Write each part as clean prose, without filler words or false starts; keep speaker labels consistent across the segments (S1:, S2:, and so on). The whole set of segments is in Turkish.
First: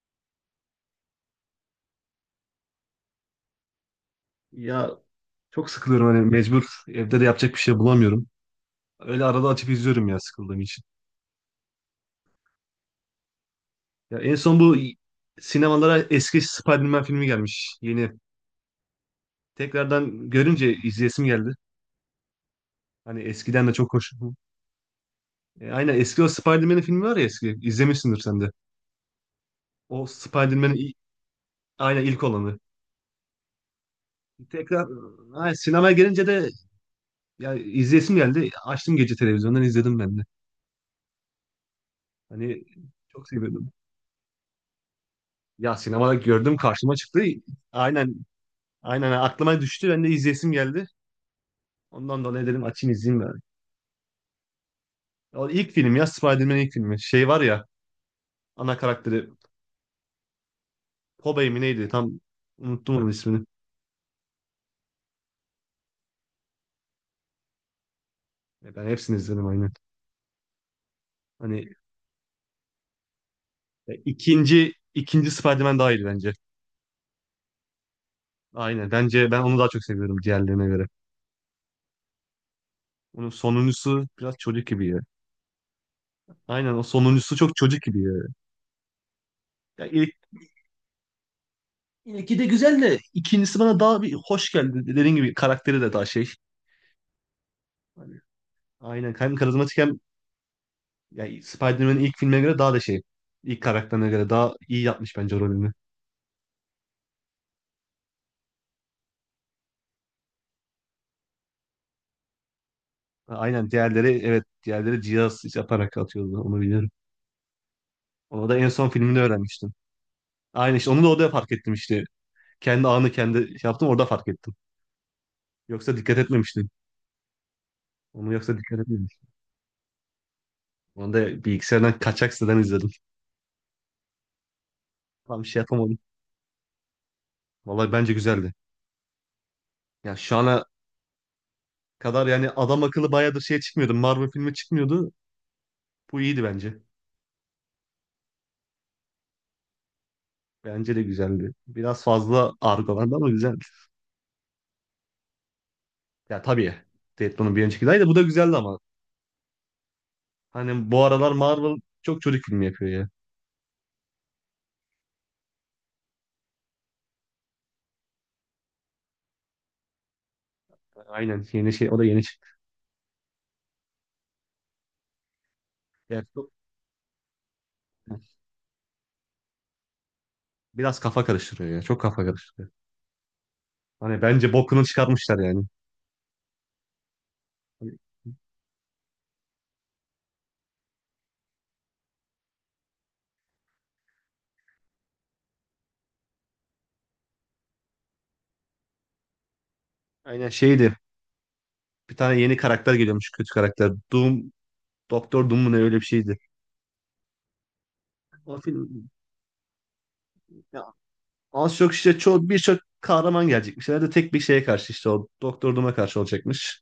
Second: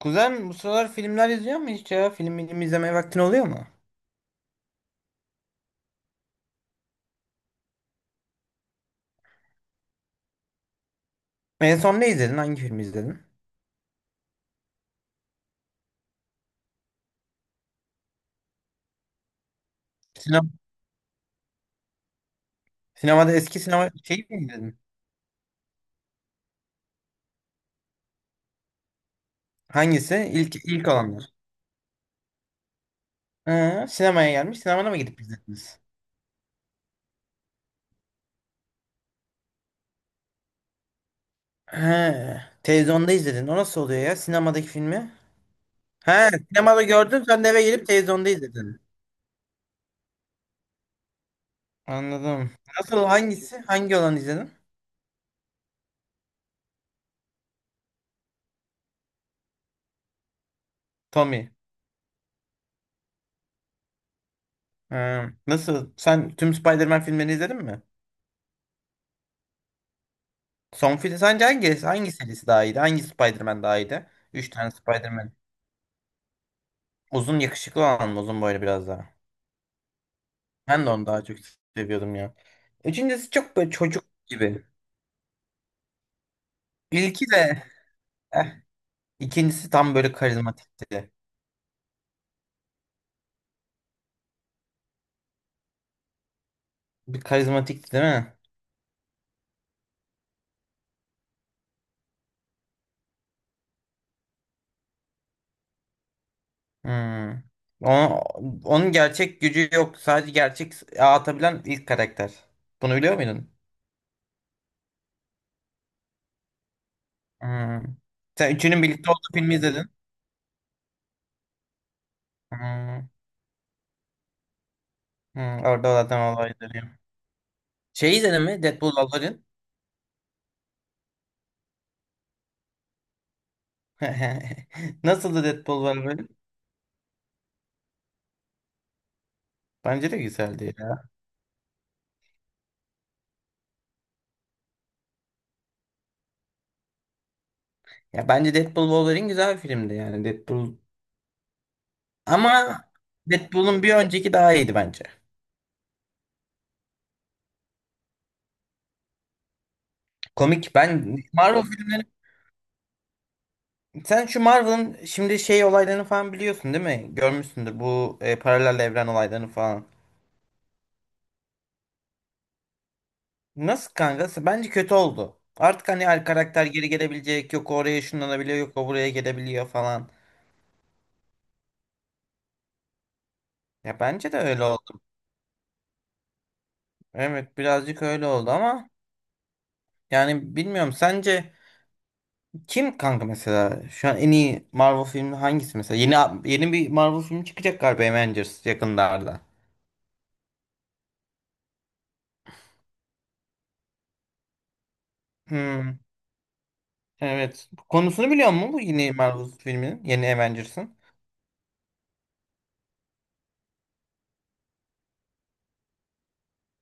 S1: Kuzen bu sıralar filmler izliyor mu hiç ya? Film izlemeye vaktin oluyor mu?
S2: Ya çok sıkılıyorum hani mecbur evde de yapacak bir şey bulamıyorum. Öyle arada açıp izliyorum ya sıkıldığım için.
S1: En son ne izledin? Hangi filmi izledin?
S2: Ya en son bu sinemalara eski Spider-Man filmi gelmiş yeni. Tekrardan
S1: Sinema,
S2: görünce izleyesim geldi. Hani
S1: sinemada eski
S2: eskiden de
S1: sinema
S2: çok hoş.
S1: şeyi mi izledin?
S2: Aynen eski o Spider-Man filmi var ya eski. İzlemişsindir sen de. O
S1: Hangisi? İlk,
S2: Spider-Man'in
S1: ilk
S2: i-
S1: olanlar.
S2: aynen ilk olanı.
S1: Ha, sinemaya gelmiş.
S2: Tekrar
S1: Sinemada mı gidip
S2: aynen,
S1: izlediniz?
S2: sinemaya gelince de ya izleyesim geldi. Açtım gece televizyondan izledim ben de.
S1: Ha,
S2: Hani
S1: televizyonda
S2: çok
S1: izledin. O
S2: seviyordum.
S1: nasıl oluyor ya? Sinemadaki filmi?
S2: Ya sinemada
S1: Ha,
S2: gördüm
S1: sinemada
S2: karşıma çıktı.
S1: gördün. Sen de eve gelip
S2: Aynen.
S1: televizyonda izledin.
S2: Aynen aklıma düştü. Ben de izleyesim geldi. Ondan dolayı
S1: Anladım.
S2: dedim açayım
S1: Nasıl?
S2: izleyeyim yani.
S1: Hangisi? Hangi olanı izledin?
S2: O ilk film ya Spider-Man'in ilk filmi. Şey var ya ana karakteri Tobey
S1: Tommy.
S2: mi neydi? Tam unuttum onun ismini.
S1: Ha, nasıl? Sen tüm Spider-Man filmlerini izledin mi?
S2: Ya ben hepsini izledim aynen.
S1: Son film sence
S2: Hani
S1: hangi serisi daha iyiydi? Hangi Spider-Man daha iyiydi? Üç tane
S2: ikinci
S1: Spider-Man.
S2: Spider-Man daha iyi bence.
S1: Uzun yakışıklı olan mı? Uzun boylu biraz
S2: Aynen.
S1: daha.
S2: Bence ben onu daha çok seviyorum diğerlerine göre.
S1: Ben de onu daha çok seviyordum ya.
S2: Onun
S1: Üçüncüsü çok böyle çocuk
S2: sonuncusu biraz
S1: gibi.
S2: çocuk gibi ya. Aynen o
S1: İlki
S2: sonuncusu çok
S1: de
S2: çocuk gibi ya.
S1: eh, ikincisi
S2: Ya
S1: tam böyle
S2: ilk,
S1: karizmatikti.
S2: ilki de güzel de ikincisi bana daha bir hoş geldi. Dediğim gibi karakteri de daha şey.
S1: Bir karizmatikti değil
S2: Hani,
S1: mi?
S2: aynen. Hem karizmatik hem yani Spider-Man'in ilk filmine göre daha da şey. İlk karakterine göre daha iyi yapmış bence rolünü.
S1: Hmm. Ona- onun gerçek gücü yok. Sadece gerçek atabilen ilk karakter. Bunu biliyor muydun?
S2: Aynen diğerleri, evet, diğerleri cihaz yaparak atıyordu, onu biliyorum.
S1: Hmm.
S2: Onu
S1: Sen
S2: da en
S1: üçünün
S2: son
S1: birlikte
S2: filmini
S1: olduğu filmi
S2: öğrenmiştim.
S1: izledin.
S2: Aynen işte onu da orada fark ettim işte. Kendi
S1: Hmm.
S2: anı kendi şey yaptım orada fark ettim.
S1: Hmm. Orada
S2: Yoksa dikkat
S1: zaten
S2: etmemiştim.
S1: olayları. Şey
S2: Onu
S1: izledin
S2: yoksa
S1: mi?
S2: dikkat
S1: Deadpool
S2: etmemiştim.
S1: Wolverine.
S2: Onu da bilgisayardan kaçak siteden izledim. Tam
S1: Nasıldı
S2: şey
S1: Deadpool
S2: yapamadım.
S1: Wolverine?
S2: Vallahi bence güzeldi.
S1: Bence
S2: Ya
S1: de
S2: şu ana
S1: güzeldi ya.
S2: kadar yani adam akıllı bayağıdır şey çıkmıyordu. Marvel filmi çıkmıyordu. Bu iyiydi bence.
S1: Ya bence Deadpool Wolverine güzel bir filmdi yani Deadpool.
S2: Bence de güzeldi. Biraz fazla
S1: Ama
S2: argo vardı ama güzel.
S1: Deadpool'un bir önceki daha iyiydi bence.
S2: Ya tabii. Deadpool'un bir önceki daha iyi de bu da güzeldi ama.
S1: Komik.
S2: Hani bu
S1: Ben
S2: aralar
S1: Marvel
S2: Marvel
S1: filmleri
S2: çok çocuk filmi yapıyor ya.
S1: sen şu Marvel'ın şimdi şey olaylarını falan biliyorsun değil mi? Görmüşsündür bu paralel evren olaylarını falan.
S2: Aynen yeni şey, o da yeni çıktı.
S1: Nasıl kanka? Bence kötü oldu. Artık hani
S2: Ya
S1: her
S2: çok-
S1: karakter geri gelebilecek. Yok o oraya şunlanabiliyor, yok o buraya gelebiliyor falan.
S2: Biraz kafa karıştırıyor ya. Çok kafa karıştırıyor.
S1: Ya
S2: Hani
S1: bence de
S2: bence
S1: öyle
S2: bokunu
S1: oldu.
S2: çıkarmışlar yani.
S1: Evet
S2: Hani
S1: birazcık öyle oldu ama yani bilmiyorum sence kim kanka mesela şu an en iyi Marvel filmi hangisi mesela? Yeni bir Marvel filmi çıkacak galiba Avengers yakınlarda.
S2: Aynen şeydi. Bir tane yeni karakter geliyormuş, kötü karakter. Doom, Doktor Doom mu ne, öyle
S1: Hmm,
S2: bir şeydi.
S1: evet. Konusunu biliyor
S2: O
S1: musun bu
S2: film
S1: yeni Marvel filminin? Yeni
S2: ya
S1: Avengers'ın.
S2: az çok işte çoğu, birçok kahraman gelecekmiş. Herhalde tek bir şeye karşı, işte o Doktor Doom'a karşı olacakmış.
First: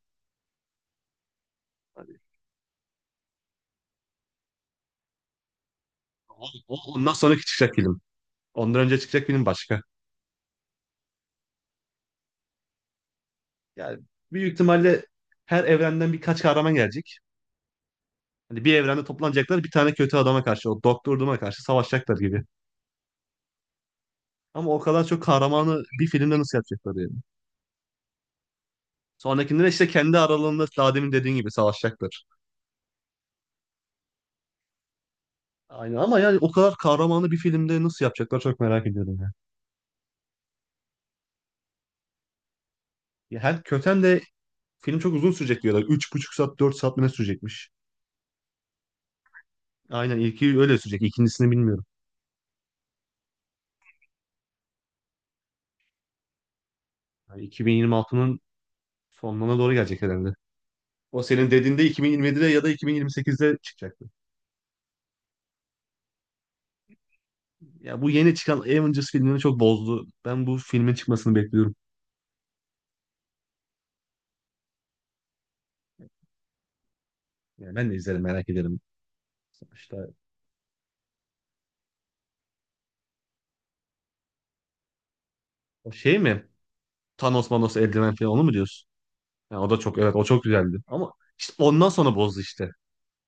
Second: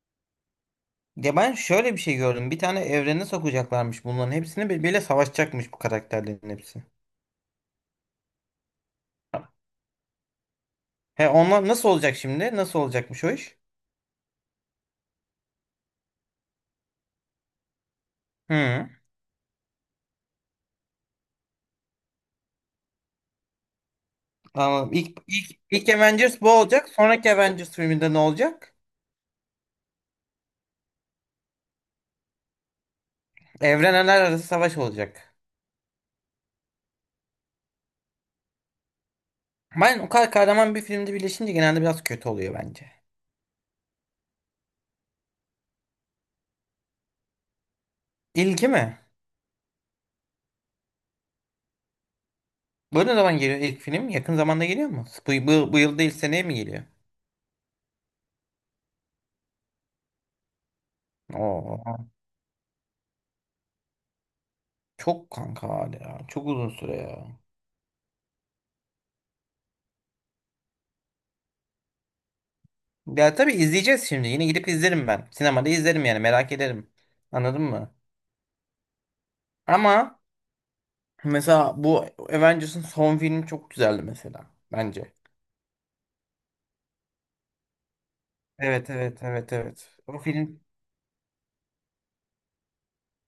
S1: Ya ben şöyle bir şey
S2: Hani
S1: gördüm. Bir tane evrene sokacaklarmış bunların hepsini birbiriyle savaşacakmış bu karakterlerin hepsi.
S2: ondan sonraki çıkacak film. Ondan önce çıkacak film başka.
S1: He onlar nasıl olacak şimdi? Nasıl olacakmış o iş?
S2: Yani büyük ihtimalle her evrenden birkaç kahraman gelecek. Hani bir
S1: Hı.
S2: evrende toplanacaklar bir tane kötü adama karşı, o Doktor Doom'a karşı savaşacaklar gibi. Ama o
S1: Anladım.
S2: kadar
S1: İlk,
S2: çok
S1: ilk,
S2: kahramanı
S1: ilk
S2: bir filmde
S1: Avengers bu
S2: nasıl
S1: olacak.
S2: yapacaklar yani?
S1: Sonraki Avengers filminde ne olacak?
S2: Sonrakinde de işte kendi aralarında daha demin dediğin gibi savaşacaklar.
S1: Evrenler arası savaş olacak.
S2: Aynen ama yani o kadar kahramanı bir filmde nasıl yapacaklar çok merak ediyorum ya.
S1: Ben o kadar kahraman bir filmde birleşince genelde biraz kötü oluyor bence.
S2: Ya hem köten de film çok uzun sürecek diyorlar. Üç buçuk saat, 4 saat mi ne sürecekmiş?
S1: İlki mi?
S2: Aynen ilki öyle sürecek. İkincisini bilmiyorum.
S1: Bu ne zaman geliyor ilk film? Yakın zamanda geliyor mu? Bu yıl değil seneye mi geliyor?
S2: Yani 2026'nın sonlarına doğru gelecek herhalde. O senin dediğinde
S1: Oo,
S2: 2027'de ya da 2028'de çıkacaktı.
S1: çok kanka hala. Çok uzun süre ya.
S2: Ya bu yeni çıkan Avengers filmini çok bozdu. Ben bu filmin çıkmasını bekliyorum.
S1: Ya tabii izleyeceğiz şimdi. Yine gidip izlerim ben. Sinemada izlerim yani merak ederim. Anladın
S2: Yani ben de
S1: mı?
S2: izlerim, merak ederim. İşte
S1: Ama mesela bu Avengers'ın son filmi çok güzeldi mesela. Bence.
S2: o şey mi? Thanos Manos eldiven falan onu mu diyorsun?
S1: Evet evet evet
S2: Ya o da çok,
S1: evet.
S2: evet,
S1: O
S2: o çok
S1: film
S2: güzeldi. Ama işte ondan sonra bozdu işte.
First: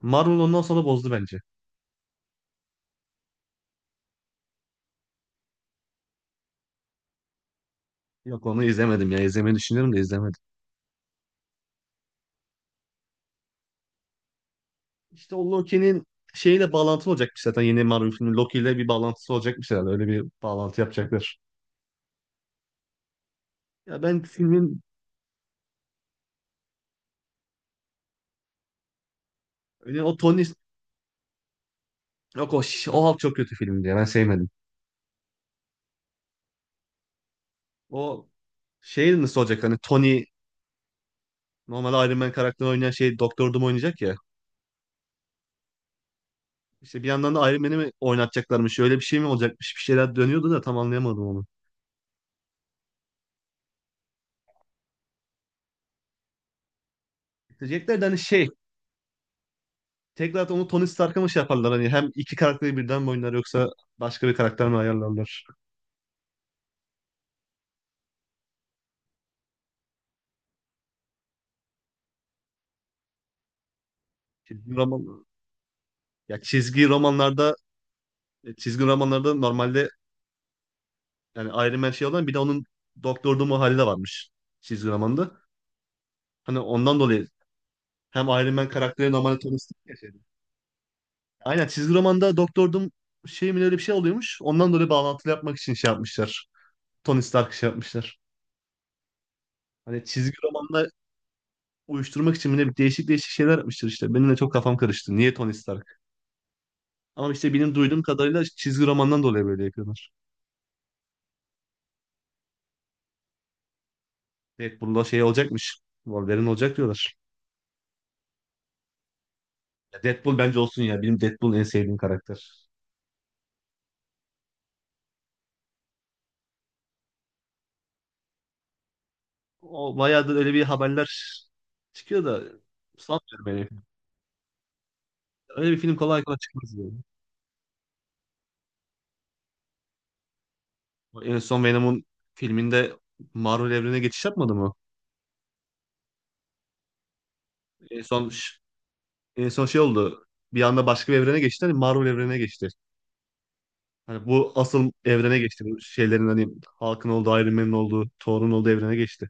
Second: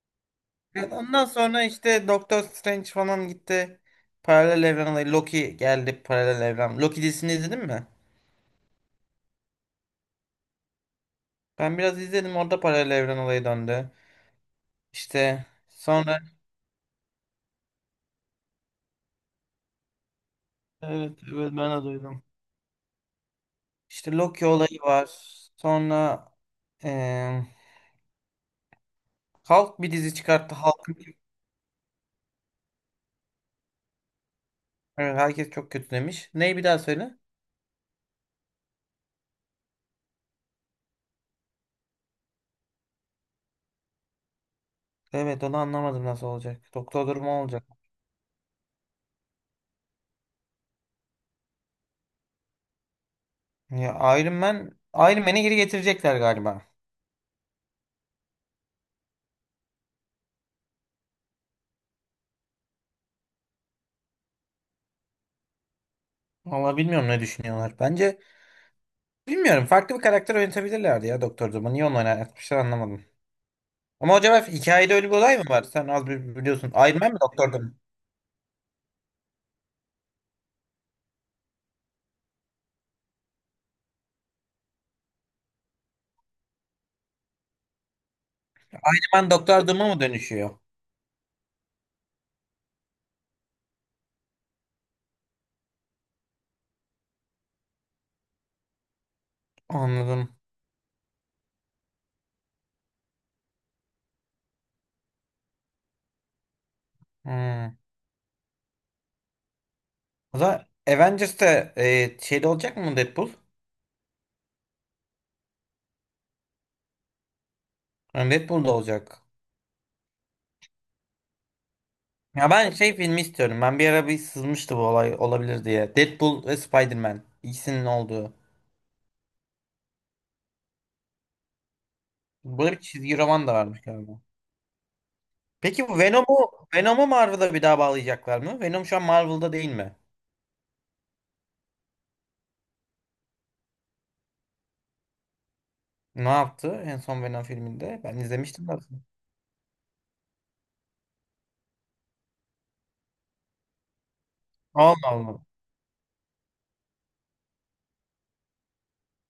S2: Marvel ondan sonra
S1: evet,
S2: bozdu
S1: ondan
S2: bence.
S1: sonra işte Doctor Strange falan gitti. Paralel evren olayı. Loki geldi paralel evren. Loki dizisini izledin mi?
S2: Yok onu izlemedim ya. İzlemeyi düşünüyorum da izlemedim.
S1: Ben biraz izledim orada paralel evren olayı döndü.
S2: İşte
S1: İşte
S2: o Loki'nin
S1: sonra
S2: şeyle bağlantılı olacakmış zaten yeni Marvel filmi. Loki ile bir bağlantısı olacakmış herhalde. Öyle bir bağlantı
S1: evet
S2: yapacaklar.
S1: evet ben de duydum.
S2: Ya
S1: İşte
S2: ben
S1: Loki
S2: filmin
S1: olayı var. Sonra eee Hulk bir
S2: öyle
S1: dizi
S2: o Tony
S1: çıkarttı. Hulk
S2: Yok o, o halk çok kötü filmdi ya. Ben sevmedim.
S1: evet, herkes çok kötü demiş. Neyi bir daha söyle?
S2: O şey nasıl olacak hani Tony normalde Iron Man karakterini oynayan şey Doktor Doom oynayacak ya.
S1: Evet onu anlamadım nasıl olacak.
S2: İşte
S1: Doktor
S2: bir
S1: durumu
S2: yandan da Iron
S1: olacak.
S2: Man'i mi oynatacaklarmış? Öyle bir şey mi olacakmış? Bir şeyler dönüyordu da tam anlayamadım onu.
S1: Ya Iron Man'i geri getirecekler galiba.
S2: Diyecekler de hani şey tekrar onu Tony Stark'a mı şey yaparlar hani hem iki karakteri birden mi oynar yoksa başka bir karakter mi ayarlarlar?
S1: Vallahi bilmiyorum ne düşünüyorlar. Bence bilmiyorum. Farklı bir karakter oynatabilirlerdi ya Doktor Doom'u. Niye onu oynatmışlar anlamadım. Ama acaba
S2: Çizgi
S1: hikayede öyle bir
S2: roman
S1: olay mı var? Sen az
S2: ya
S1: biliyorsun.
S2: çizgi
S1: Iron Man mi Doktor
S2: romanlarda
S1: Doom?
S2: çizgi romanlarda normalde yani Iron Man şey olan bir de onun Doktor Doom'u hali de varmış çizgi romanda. Hani ondan dolayı hem Iron Man
S1: Iron
S2: karakteri
S1: Man
S2: normalde
S1: Doktor
S2: tanıştık
S1: Doom'a
S2: ya
S1: mı
S2: şeyde.
S1: dönüşüyor?
S2: Aynen çizgi romanda Doktor Doom şey mi öyle bir şey oluyormuş. Ondan dolayı bağlantılı yapmak için şey yapmışlar. Tony Stark şey yapmışlar. Hani
S1: Anladım.
S2: çizgi romanla uyuşturmak için bile değişik değişik şeyler yapmışlar işte. Benim de çok kafam karıştı. Niye Tony Stark? Ama işte benim
S1: Hmm.
S2: duyduğum kadarıyla çizgi romandan dolayı böyle yapıyorlar.
S1: O zaman Avengers'te şeyde olacak mı Deadpool?
S2: Deadpool'da şey olacakmış. Wolverine olacak diyorlar.
S1: Yani Deadpool'da olacak.
S2: Ya Deadpool bence olsun ya. Benim Deadpool en sevdiğim
S1: Ya
S2: karakter.
S1: ben şey filmi istiyorum. Ben bir ara bir sızmıştı bu olay olabilir diye. Deadpool ve Spider-Man. İkisinin olduğu.
S2: O bayağıdır öyle bir haberler çıkıyor da
S1: Böyle bir çizgi roman da
S2: sanmıyorum
S1: varmış
S2: yani.
S1: galiba.
S2: Öyle bir
S1: Peki
S2: film
S1: bu
S2: kolay kolay
S1: Venom'u
S2: çıkmaz yani.
S1: Venom'u Marvel'a bir daha bağlayacaklar mı? Venom şu an Marvel'da değil mi?
S2: En son Venom'un filminde Marvel evrenine geçiş yapmadı mı?
S1: Ne yaptı en son Venom filminde?
S2: En
S1: Ben
S2: son
S1: izlemiştim aslında.
S2: en son şey oldu. Bir anda başka bir evrene geçti. Hani Marvel evrenine geçti. Hani bu asıl
S1: Allah
S2: evrene
S1: Allah.
S2: geçti. Bu şeylerin hani Hulk'ın olduğu, Iron Man'in olduğu, Thor'un olduğu evrene geçti.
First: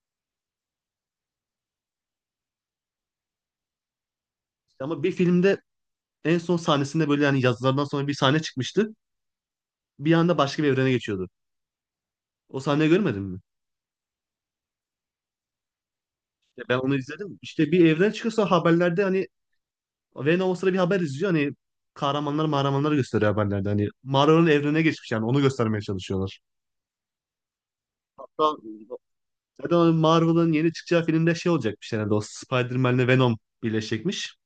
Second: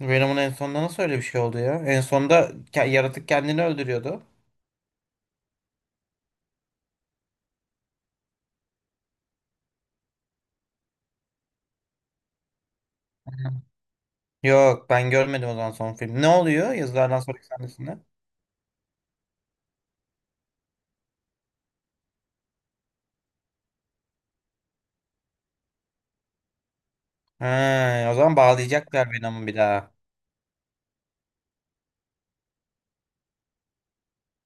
S1: Venom'un en sonunda nasıl öyle bir şey oldu ya? En sonunda yaratık kendini öldürüyordu.
S2: Ama bir filmde en son sahnesinde böyle yani yazılardan sonra bir sahne çıkmıştı. Bir anda başka bir evrene geçiyordu. O sahneyi görmedin
S1: Hı.
S2: mi?
S1: Yok ben görmedim o zaman son film. Ne
S2: Ya
S1: oluyor
S2: ben onu
S1: yazılardan
S2: izledim.
S1: sonraki
S2: İşte bir
S1: sahnesinde?
S2: evren çıkıyorsa haberlerde hani Venom o sıra bir haber izliyor. Hani kahramanlar mahramanları gösteriyor haberlerde. Hani Marvel'ın evrene geçmiş yani onu göstermeye çalışıyorlar.
S1: Ha, o zaman
S2: Hatta
S1: bağlayacaklar Venom'u bir daha.
S2: zaten Marvel'ın yeni çıkacağı filmde şey olacakmış herhalde o Spider-Man'le Venom birleşecekmiş.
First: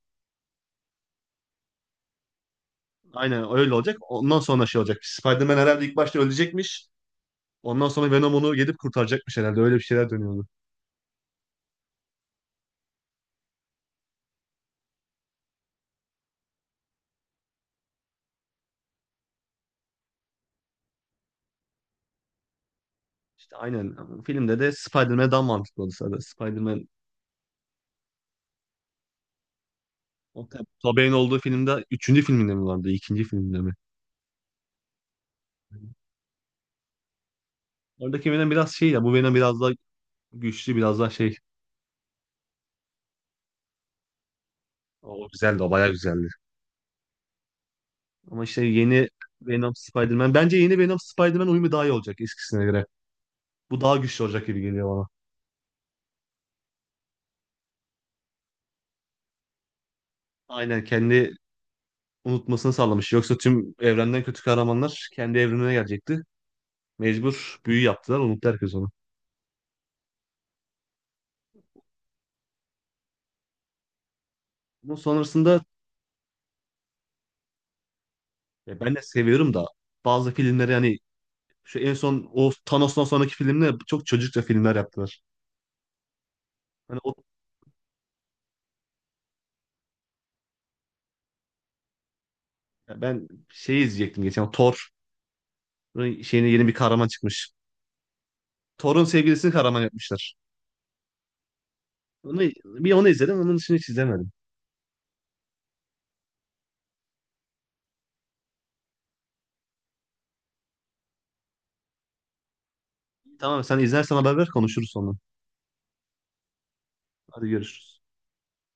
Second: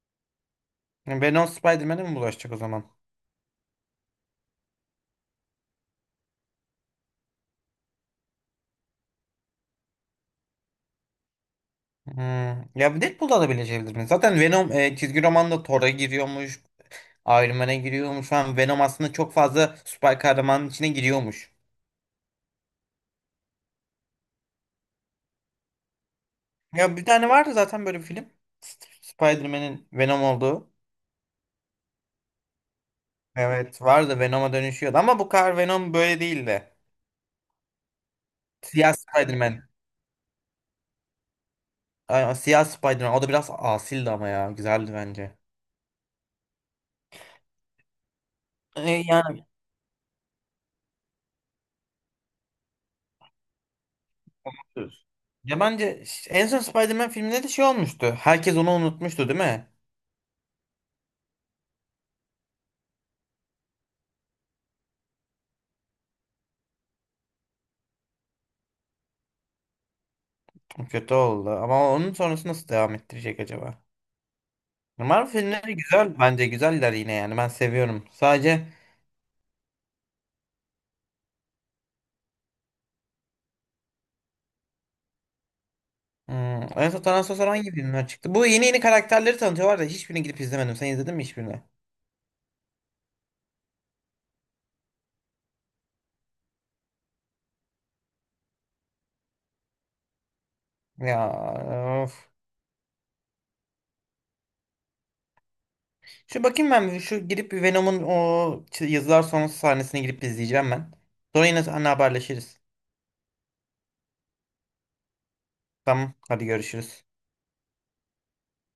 S1: Venom Spider-Man'e mi bulaşacak o zaman?
S2: Aynen öyle olacak. Ondan sonra şey olacak? Spider-Man herhalde ilk başta ölecekmiş. Ondan sonra Venom onu gidip kurtaracakmış herhalde. Öyle bir şeyler dönüyordu.
S1: Hmm. Ya Deadpool'da da bileşebilir mi? Zaten Venom çizgi romanda Thor'a giriyormuş. Iron Man'e giriyormuş. Şu an Venom aslında çok fazla süper kahramanın içine giriyormuş.
S2: İşte aynen. Filmde de Spider-Man daha mantıklı oldu zaten. Spider-Man
S1: Ya bir tane vardı zaten böyle bir film. Spider-Man'in Venom
S2: o
S1: olduğu.
S2: Tobey'in olduğu filmde üçüncü filminde mi vardı? İkinci filminde mi?
S1: Evet vardı Venom'a dönüşüyordu ama bu kadar Venom böyle değildi.
S2: Oradaki Venom biraz şey
S1: Siyah
S2: ya bu Venom biraz
S1: Spider-Man.
S2: daha güçlü biraz daha şey.
S1: Ay, Siyah Spider-Man. O da biraz asildi ama ya. Güzeldi
S2: O
S1: bence.
S2: güzeldi, o bayağı güzeldi. Ama işte yeni
S1: Yani
S2: Venom Spider-Man. Bence yeni Venom Spider-Man uyumu daha iyi olacak eskisine göre. Bu daha güçlü olacak gibi geliyor bana.
S1: ya bence en son Spider-Man filminde de şey olmuştu. Herkes onu unutmuştu değil mi?
S2: Aynen kendi unutmasını sağlamış. Yoksa tüm evrenden kötü kahramanlar kendi evrenine gelecekti. Mecbur büyü yaptılar, unuttu herkes onu.
S1: Kötü oldu. Ama onun sonrası nasıl devam ettirecek acaba?
S2: Bunun
S1: Marvel
S2: sonrasında
S1: filmleri güzel bence. Güzeller yine yani. Ben seviyorum. Sadece
S2: ya ben de seviyorum da bazı filmleri hani şu en son o Thanos'tan sonraki filmde çok çocukça filmler yaptılar.
S1: hmm. En
S2: Hani
S1: son
S2: o
S1: Tanah Sosor hangi filmler çıktı? Bu yeni karakterleri tanıtıyorlar da hiçbirini gidip izlemedim. Sen izledin mi hiçbirini?
S2: ya ben şeyi izleyecektim geçen Thor şeyine yeni bir kahraman çıkmış. Thor'un sevgilisini kahraman yapmışlar.
S1: Ya of.
S2: Onu, bir onu izledim. Onun dışında hiç izlemedim.
S1: Şu bakayım ben bir, şu girip bir Venom'un o yazılar sonrası sahnesini girip izleyeceğim ben. Sonra yine seninle haberleşiriz.
S2: Tamam sen izlersen haber ver konuşuruz sonra.
S1: Tamam hadi görüşürüz.
S2: Hadi görüşürüz.